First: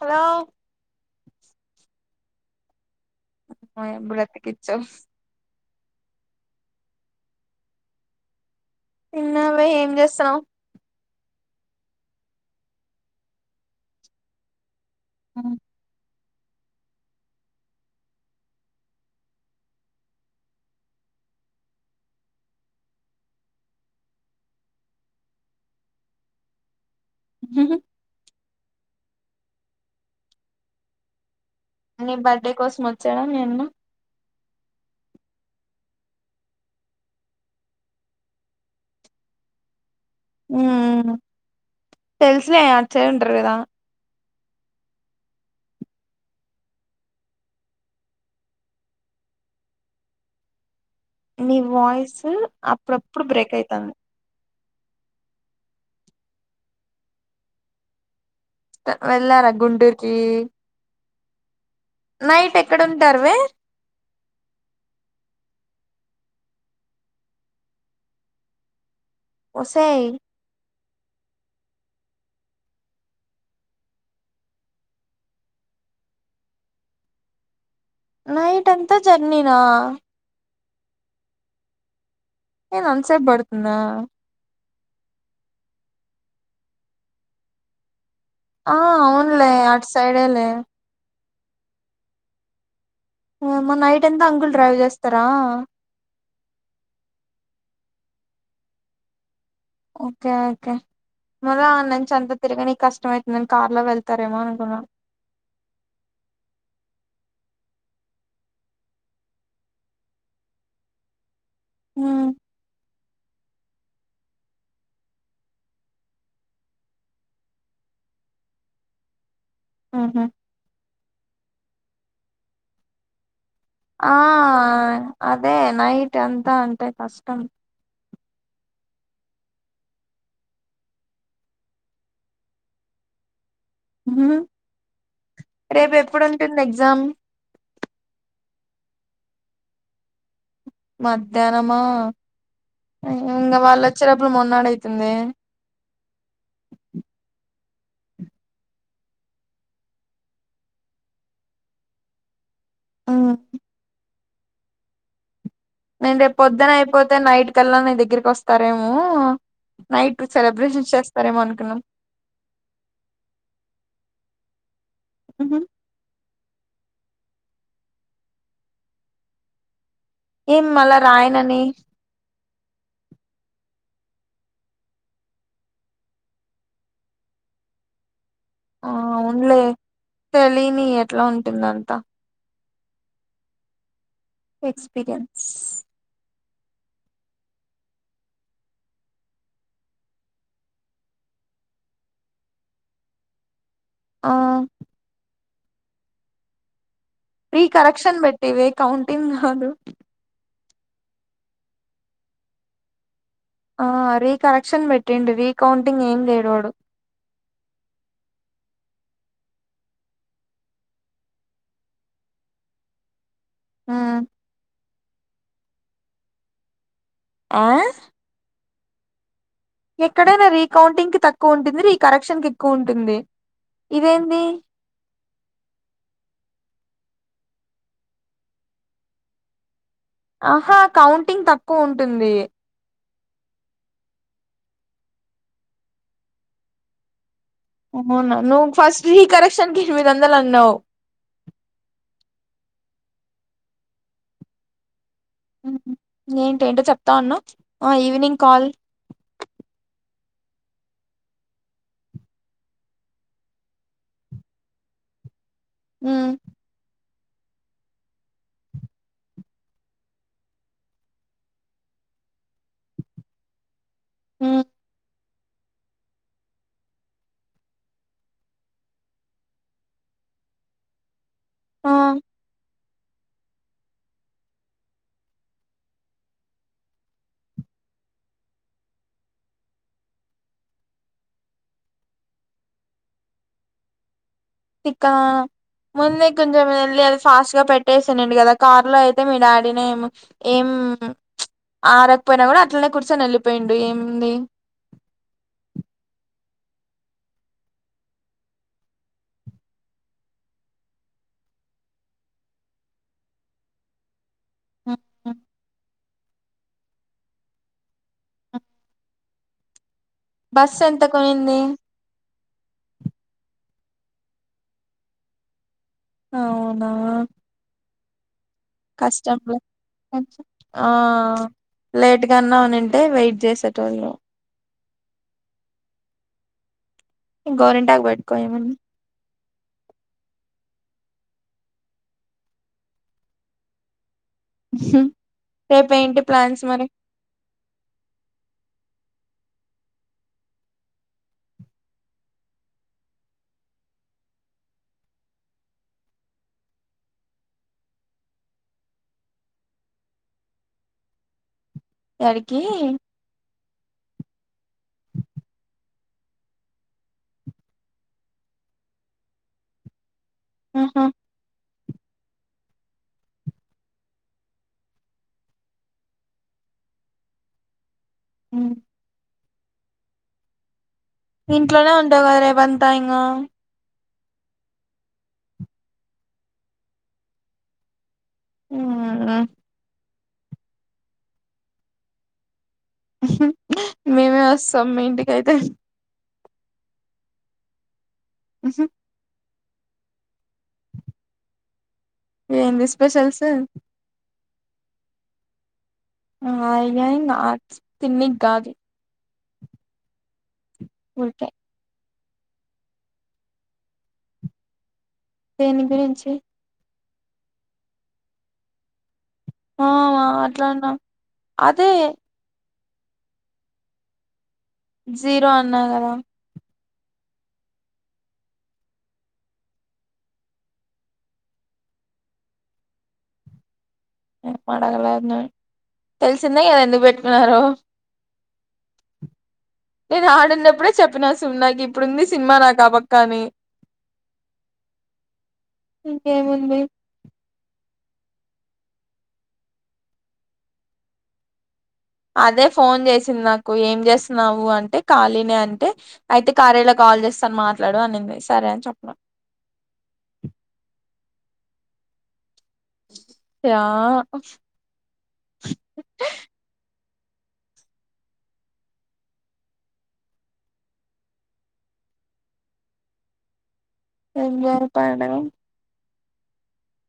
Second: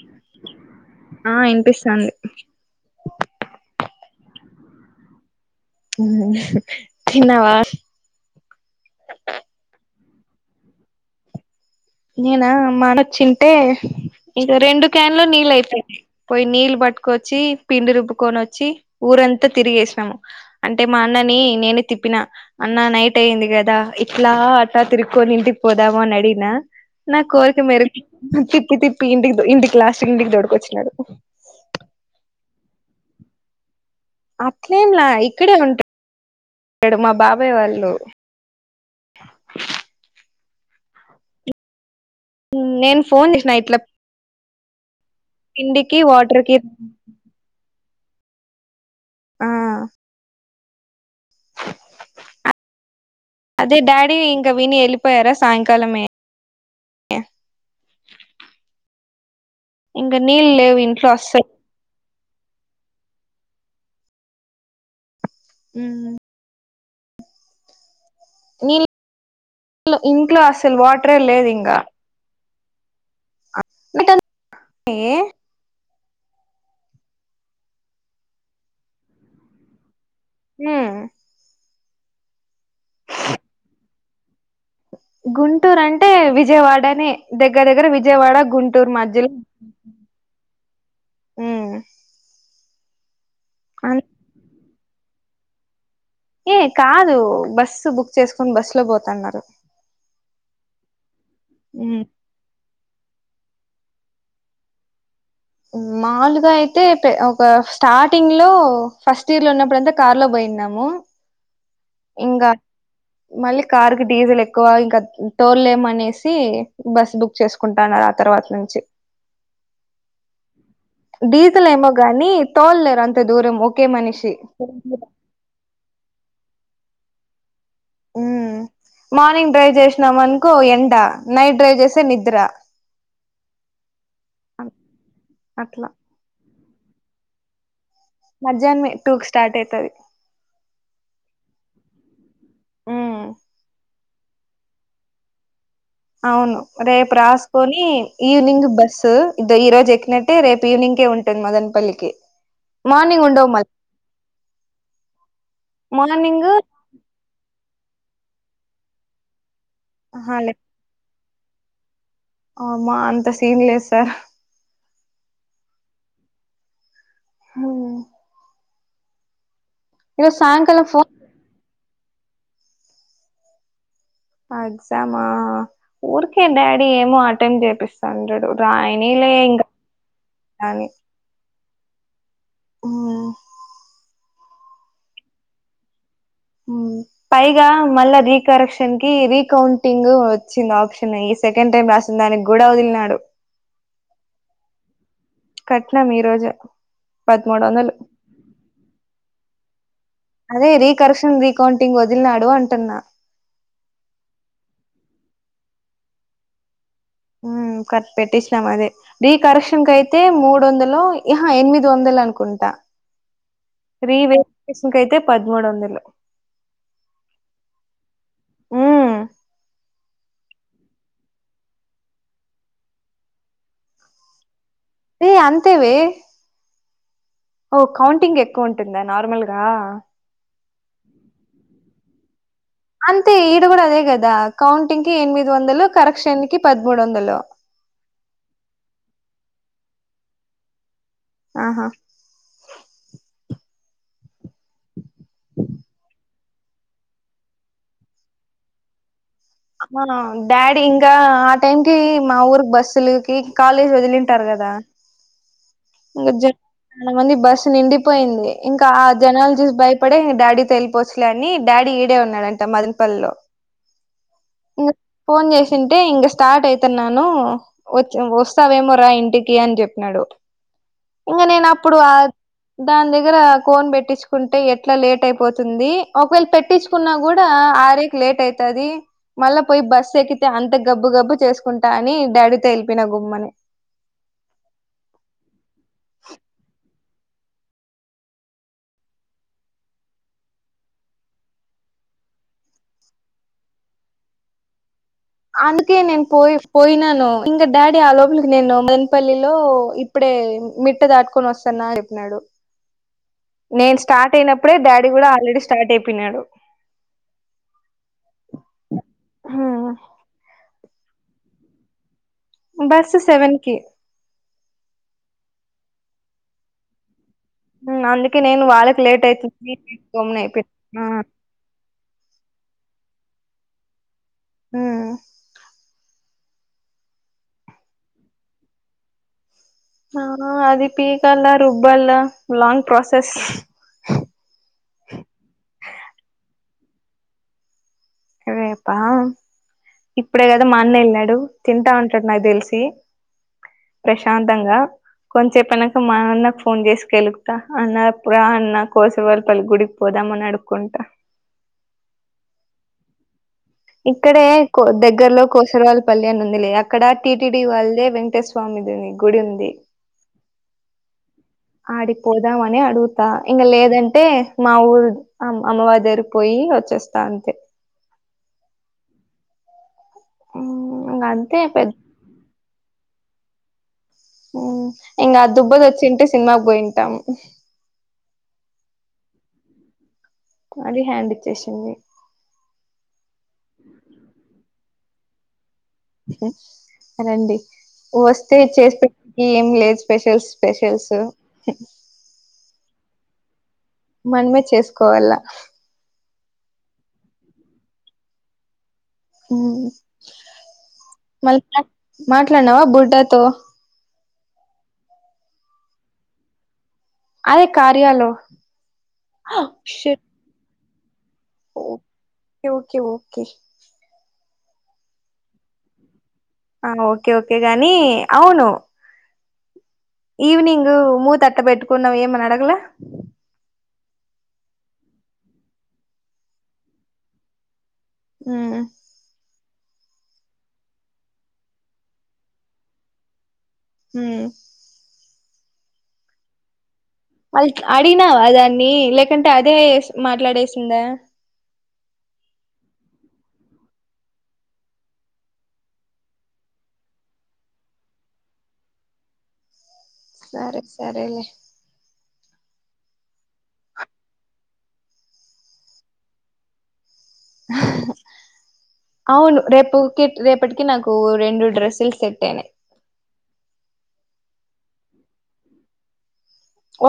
Hello ఆ ఇన్పిస్తాంది. మయ్ బ్రతికిచ్చావ్ ఊహు తిన్నవా తిన్నావ ఏం చేస్తున్నావ్ నేనా మాట చ్చింటె ఇక రెండు క్యాన్ లో నీళ్ళు అయితాయి పోయి నీళ్లు బట్టుకొచ్చి పిండి రుబ్బుకొని వచ్చి ఊరంతా తిరిగేసినాము అంటే మా అన్నని నేనే తిప్పిన అన్న నైట్ అయింది కదా ఇట్ల అట్టా తిరుక్కొని ఇంటికి పోదావు అ నడినా నా కోరిక మేరకు తిప్పి తిప్పి ఇంటికి ఇంటికి లాస్ట్ ఇంటికి తోడుకొచ్చినాడు నీ బర్త్డే కోసం వచ్చానా నేను అట్లేంలా ఇక్కడే ఉంటాడు మా బాబాయ్ వాళ్ళు అమ్ తెలుసులే అట్టు నేను సైడ్ ఫోన్ ఉంటారు కదా చేసిన ఇట్లా పిండికి వాటర్ కి ఆ నీ వాయిస్ అప్పుడప్పుడు బ్రేక్ అయితాంది ఇక విని వెళ్ళిపోయారా సాయంకాలమే ఆ వెళ్ళారు అ ఇంగ నీళ్ళు లేవు ఇంట్లో అసలు నైట్ ఎక్కడ ఉంటారు వే ఉమ్ నీ ళ్ళు ఒసేయ్ ఇంట్లో అసలు వాటరే లేదు ఇంకా ఆ నీ ఏ నైట్ అంతా జర్నీనా హుమ్ ఏంది అంత సేపు పడుతుందా గుంటూరు అంటే విజయవాడని దగ్గర దగ్గర విజ విజయవాడ ఆ గుంటూరు మధ్యలో అవునులే అటు సైడేలే ఉమ్ నీ అమ్మ నైట్ ఎంత అంకుల్ డ్రైవ్ చేస్తారా ఏ కాదు బస్సు బుక్ చేసుకొని బస్ లో పోతన్నారు ఓకే ఓకే మళ్ళ ఆడ ఉమ్, నుంచి అంత తిరగని కష్టము అవుతుందండి కార్ లో వెళ్తారేమో అనుకున్నా ఆమ్ మామూలుగా అయితే ఒక స్టార్టింగ్ లో ఫస్ట్ ఇయర్ లో ఉన్నప్పుడు అంతా కార్ లో పోయిన్నాము ఉమ్ ఇంకా మళ్ళీ కార్ కి డీజిల్ ఎక్కువ ఇంకా తోల్ లేము అనేసి బస్ బుక్ చేసుకుంటానారు ఆ తర్వాత నుంచి [inaudible] ఉహు డీజిల్ ఏమో గాని తోల్లేరు అంత దూరం ఓ ఆ అదే నైట్ అంతా అంటే కష్టం మ్మ్ [inaudible] మార్నింగ్ డ్రైవ్ చేసినామనుకో ఎండ నైట్ డ్రైవ్ చేస్తే నిద్ర ఉహుహు అట్లా రేపు ఎప్పుడు ఉంటుంది ఎగ్జామ్ మధ్యాహ్నమే టూ కి స్టార్ట్ అయితది మధ్యాహ్నం మా మ్మ్ ఇంగ వాళ్ళ వచేడప్పుడు మొన్నాడైతుందే అవును రేపు రాసుకొని ఈవినింగ్ బస్సు ఈ రోజు ఎక్కినట్టే రేపు ఈవినింగ్ కే ఉంటుంది మదనపల్లికి [inaudible] మార్నింగ్ ఉండవు మ నేను రేపు మార్నింగ్ పొద్దున అయిపోతే నైట్ కల్లా నీ దగ్గరికి వస్తారేమో నైట్ ఆహా సెలబ్రేషన్ చేస్తారేమో అనుకున్నాం అమా అంత సీన్ లేదు సార్ హు హమ్ హో ఏం సాయంకాలం మళ్ళ ఫోన్ రాయనని ఎగ్జామా ఊరికే డాడీ ఏమో అటెండ్ చేపిస్తాను ఆ అవునులే తెలిని ఎట్లా ఉంటుందొ అంతా ఆ ఎక్స్పీరియన్స్ ఉం పైగా మళ్ళా రీకరెక్షన్ కి రీకౌంటింగ్ వచ్చింది ఆప్షన్ సెకండ్ టైమ్ రాసింది దానికి కూడ వదిలినాడు ఆ కట్టినం ఈ రోజే రీ కరెక్షన్ పెట్టివే కౌంటింగ్ కాదు అదే రీ కరెక్షన్ రీకౌంటింగ్ వదిలినాడు అంటున్నా ఆ రీకరెక్షన్ పెట్టిండు రీకౌంటింగ్ ఏం చేయడు వాడు ఉం కట్ పెట్టించినమ్మ్ అదే రీకరెక్షన్ కయితే మూడు వందలో ఆహా ఎనిమిది వందలు అనుకుంటా [inaudible] రీ మ్మ్ వేరిఫికేషన్ కయితే పదమూడు వందలు ఆ ఉం ఎక్కడైనా రీకౌంటింగ్ కి తక్కువ ఉంటుంది రీ కరెక్షన్ కి ఎక్కువ ఉంటుంది ఇదేంది ఏ అంతేవే ఓ కౌంటింగ్ ఎక్కువ ఉంటుందా నార్మల్గా ఆహా కౌంటింగ్ తక్కువ ఉంటుంది అంతే ఈడు కూడా అదే కదా కౌంటింగ్ కి ఎనిమిది వందలు కరెక్షన్ కి పదమూడు వందలు అవునా నువ్వు ఫస్ట్ ఈ కరెక్షన్ కి ఎనిమిది వందలు అన్నవు ఆహా ఏంటేంటో చెప్తా ఉన్నావ్ ఈవినింగ్ కాల్ డాడీ ఇంకా ఆ టైం కి మా ఊరి బస్సులుకి కాలేజీ వదిలింటారు కదా [inaudible] ఉం చాల మంది బస్సు నిండిపోయింది ఇంకా ఆ జనాల్ జూసి భయపడి డాడీ తో వెళ్లి పోవచ్చులే అని డాడీ ఈడే ఉన్నాడంట మదనపల్లిలో ఉం ఇంక ఫోన్ చేసింటే ఇంక స్టార్ట్ అయితున్నాను వ వస్తావేమో రా ఇంటికి అని చెప్పినాడు ఆ ఇంగ నేను అప్పుడు ఆ దాని దగ్గర కోన్ పెట్టించుకుంటే ఎట్లా లేట్ అయిపోతుంది ఒకవేళ పెట్టిచుకున్నా కూడా ఆరేకి లేట్ అయితది మళ్ళా పోయి బస్సు ఎక్కితే అంత గబ్బు గబ్బు చేసుకుంటా అని డాడీతో వెళ్లి పోయినా గుమ్మని ఆ చక్కా మొన్నె కొంచమ [unintelligible] ఫాస్ట్ గా పెట్టేసానండి కదా కారు లో అయితే మీ డాడీనే ఏమో ఏమ్ ఆరకపోయినా కూడా అట్లనే కూర్చొని వెళ్ళిపోయిండు ఏముంది అందుకే నేను పో పోయినను ఇంగ డాడి ఆలోపలికి నేను మన్పల్లిలో ఇప్పుడే ఏ మిట్ట దాట్కొని వస్తాన్నా అని చెప్పినాడు నేను స్టార్ట్ అయినప్పుడే డాడీ కూడా ఆల్రెడీ స్టార్ట్ అయిపో పొయినాడు హా బస్సు ఎంతకు పొయ్యింది? బస్సు సెవెన్ కి అవునా ఉమ్ అందుకే నేను వాళ్ళకి లేట్ కష్టంలే అయితుంది అని గొమ్నా అయిపోయినా ఆ ఆ లేట్ గా అన్నా ఉనింటే వెయిట్ చేసేటోళ్ళు ఉమ్ గోరింటాకు పెట్కో ఏమని ఆ అది పీకాల్ల రుబ్బల్ల లాంగ్ ప్రాసెస్ రేపు ఏంటి ప్లాన్స్ మరి రేపా? ఇప్పుడే కదా మా అన్న వెళ్నాడు తింటా ఉంటాడు నాకు తెలిసి ప్రశాంతంగా కొంచేపు ఐనంక మా అన్నకు ఫోన్ చేసి కెలుకుతా అన్నప్పు రా అన్న కోసే వాళ్పల్ గుడికి పోదా రమ్మని అడుక్కుంటా యాడికి ఇక్కడే కో దగ్గర్లో కోసర్ వాళ్ పల్లె అని ఉంది లే అక్కడ టీటిడి వాల్దే వెంకటేశ్వ స్వామి దిని గుడి ఉంది ఆహా ఆడికిపోదాం అని అడుగుతా ఇంకా లేదంటే మా ఊరు అమ్ అమ్మవారి దరికి పోయి వచ్చెస్తా అంతే. ఉ ఆ ఇంట్లోనే ఉంటావ రేపంతా ఇంగా ఇంగా దుబ్బది వచ్చింటే సినిమాకి పోయింటాం ఉమ్ ఆ అది హ్యాండ్ ఇచ్చేసింది. మేమే వస్తాం మీ ఇంటికైతే రండి వస్తే చేస్పెట్ ఏం లేదు స్పెషల్స్ స్పెషల్స్ ఏంది స్పెషల్స్ మనమే చేసుకోవల్ల ఆ అయినా తిన్నీగాదు ఉమ్ ఊరికే మళీ మాట్లాడినావా బుడ్డాతో దేని గురించి అదే కార్యాలు ఆ మాట్లాడ్నా అదే ఓకే ఓకే ఓకే జీరో అన్నా కదా ఆ ఓకే ఓకే గాని అవును ఈవినింగు మూతట్ట పెట్టుకున్నావ్ ఏమని అడగల. నేన్ పండగ లెన్ దాని, తెలిసింద ఇయల ఎందుకు పెట్టుకున్నరో. ఆ నేను ఆడునప్పుడే చెప్పినా సున్ నాకిప్పుడుంది సినిమా నాకు అబక్కని. ఏ ఇంకేముంది అల్ట్ అడిగినావా దాన్ని లేకుంటే అదేస్ మాట్లాడేసిందా. అదే ఫోన్ చేసింది నాకు ఏం చేస్తున్నావు అంటే ఖాళీని అంటే అయితే కార్యల క కాల్ జేస్ తను మాట్లాడు అనింది సరే అని చెప్న్నా సరే సరేలే ఆ అవును రేపుట్ కి రేపటికి నాకు రెండు డ్రెస్సులు సెట్ ఐనయ్ ఏం జరుపండి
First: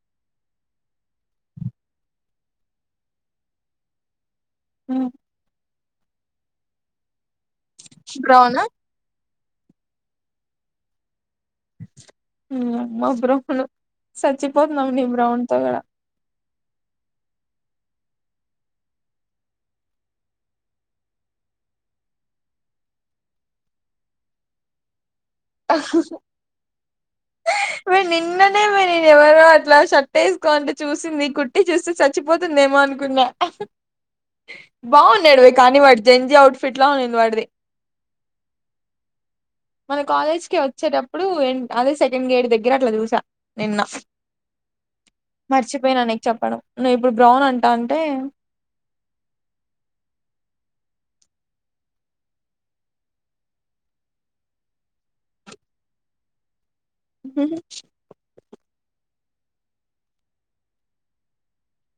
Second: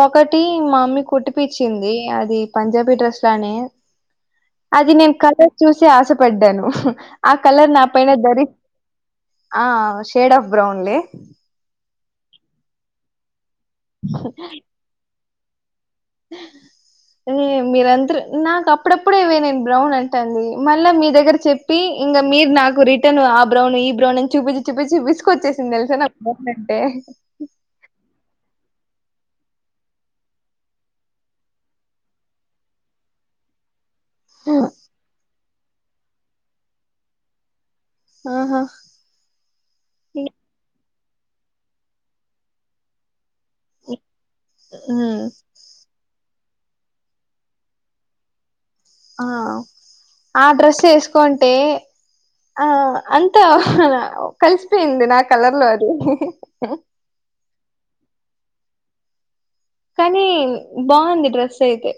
ఒకటి మమ్మీ కుట్పిచ్చింది అది పంజాబీ డ్రెస్ లానే అది నేను కలర్ చూసి ఆసపడ్డాను ఆ కలర్ నా పైన దరి బ్రౌనా ఆ షేడ్ ఆఫ్ బ్రౌన్లే ఆ మా బ్రౌను సచ్చిపోతునాం నీ బ్రౌన్ తో కదా. ఏ మీరందరు నాకు అప్పుడప్పుడేవే నేను బ్రౌన్ అంటాంది మళ్ళ మీ దగర చెప్పి ఇంక మీర్ నాకు రిటర్న్ ఉ ఆ బ్రౌను ఈ బ్రౌను అని చూపిచి చూపిచి విసిక్ కొచ్చేసింది తెలుసా నాక్ బ్రౌన్ అంటే నేన్ ఒలేను ఎవరో అట్ల షర్ట్ ఏసుకోంటే చూసింది కుట్టి చూస్తే సచ్చిపోతుందేమో అనుకున్నా. బాగున్నాడువే కానీ వాడు జెంజ అవుట్ ఫిట్ లా ఉంనింది వాడిది. ఆహ మన కాలేజ్ కి వచ్చేటప్పుడు ఎండ్ అదే సెకండ్ గేడ్ దగ్గర అట్ల చూసా. నిన్న హ్మ్ మర్చిపోయిన నీక్ చెప్పడం. నువ్ ఇప్పుడు బ్రౌన్ అంటాంటే ఆ ఆ డ్రెస్ ఏసుకొంటే ఆ అంత అలా కల్సిపోయింది నా కలర్లో అది హ కానీ బాగుంది డ్రెస్ అయితే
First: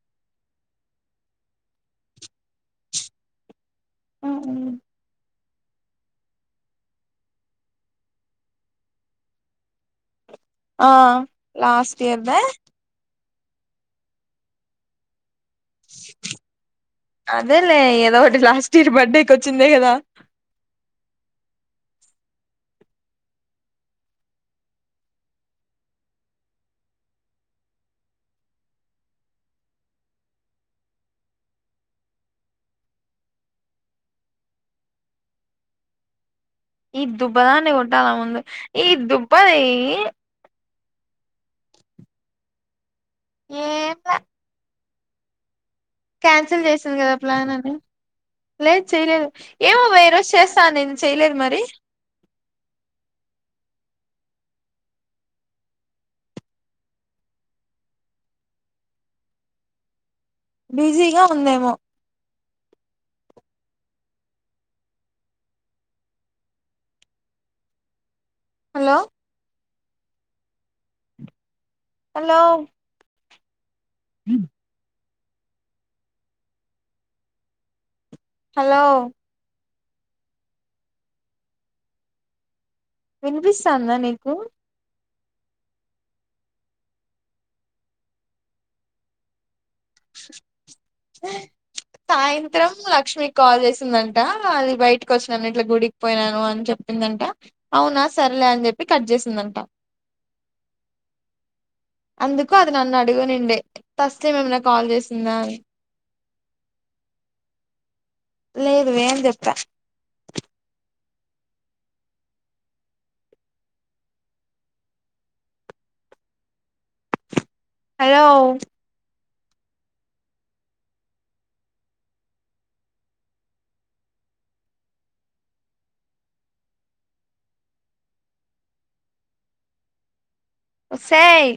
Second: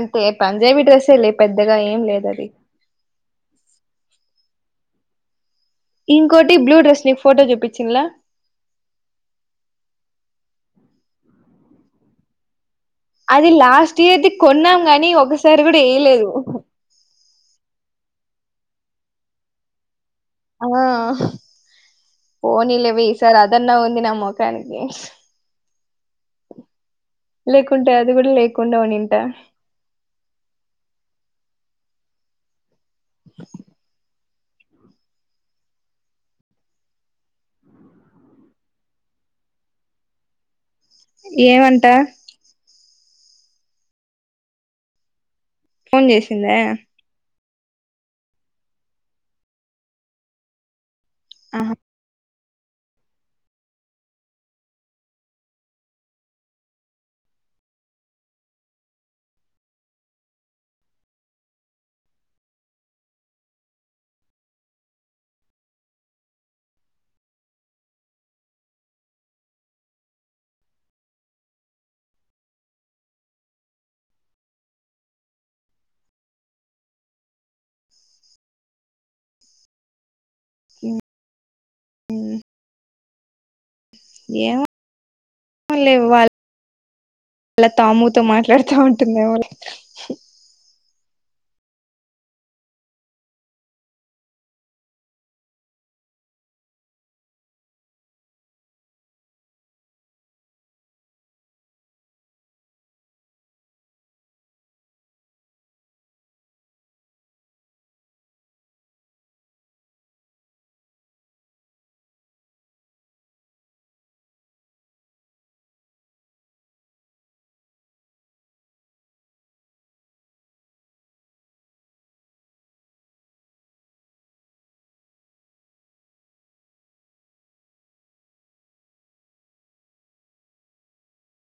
అంటే పంజాబీ డ్రెస్సే లే పెద్దగా ఏం లేదు అది ఆవును ఇంకోటి బ్లూ డ్రెస్ నీ ఫోటో జూపించిన్లా ఆ లాస్ట్ ఇయర్ దే అది లాస్ట్ ఇయర్ది కొన్నాం కానీ ఒక స సరి కూడా ఏయలేదు స్టీర్ బర్త్డేకొచ్చిందే కదా ఆ పోనీలేవి ఈ సార్ అదన్న ఉంది నా మొఖనికి లేకుంటే అది కూడా లేకుండా ఉనింట. ఈ దుబ్బదాన్ని కొట్టాల ముందు ఈ దుబ్బది ఏమంట ఏం ల ఫోన్ చేసిందా క్యాన్సిల్ చేసింది కదా ప్లాన్ లేదు చేయలేదు ఏమోబా ఈ రోజు చేస్తా అనింది చేయలేదు మరి ఆహా బిజీగా ఉందేమో హలో హలో హ హలో మ్ మ్ వినిపిస్తాందా నీకు లే వాళ్ళ తాముూతో మాట్లాడుతా ఉంటుందేమే లె ఆ సాయంత్రం లక్ష్మిీకి కాల్ చేసిందంట అది బయటకి వచ్చాను ఇట్లా గుడికి పోయినాను అని చెప్ దంట అవునా సరలే అని చెప్పి కట్ చేసిందంట అందుకు అది నన్ను అడుగునిండే తస్లీం ఏమన కాల్ చేసిందా అని లేదువే అని చెప్పా హలో ఒసేయ్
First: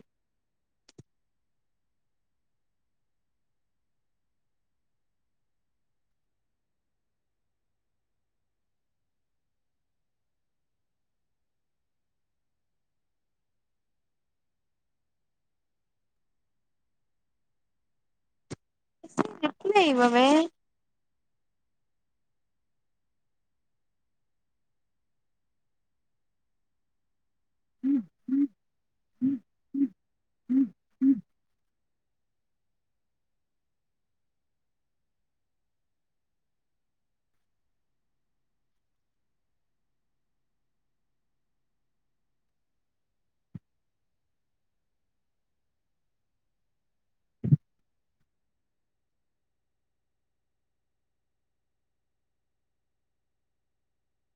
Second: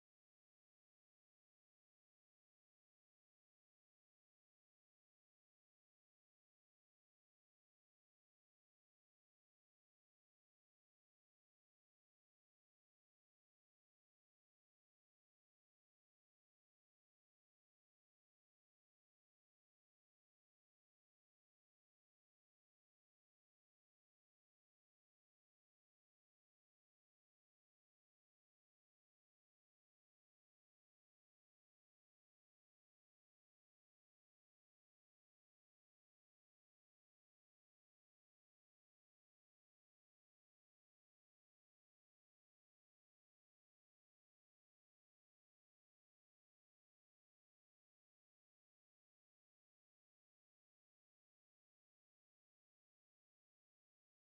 రిప్లై ఇవ్వవే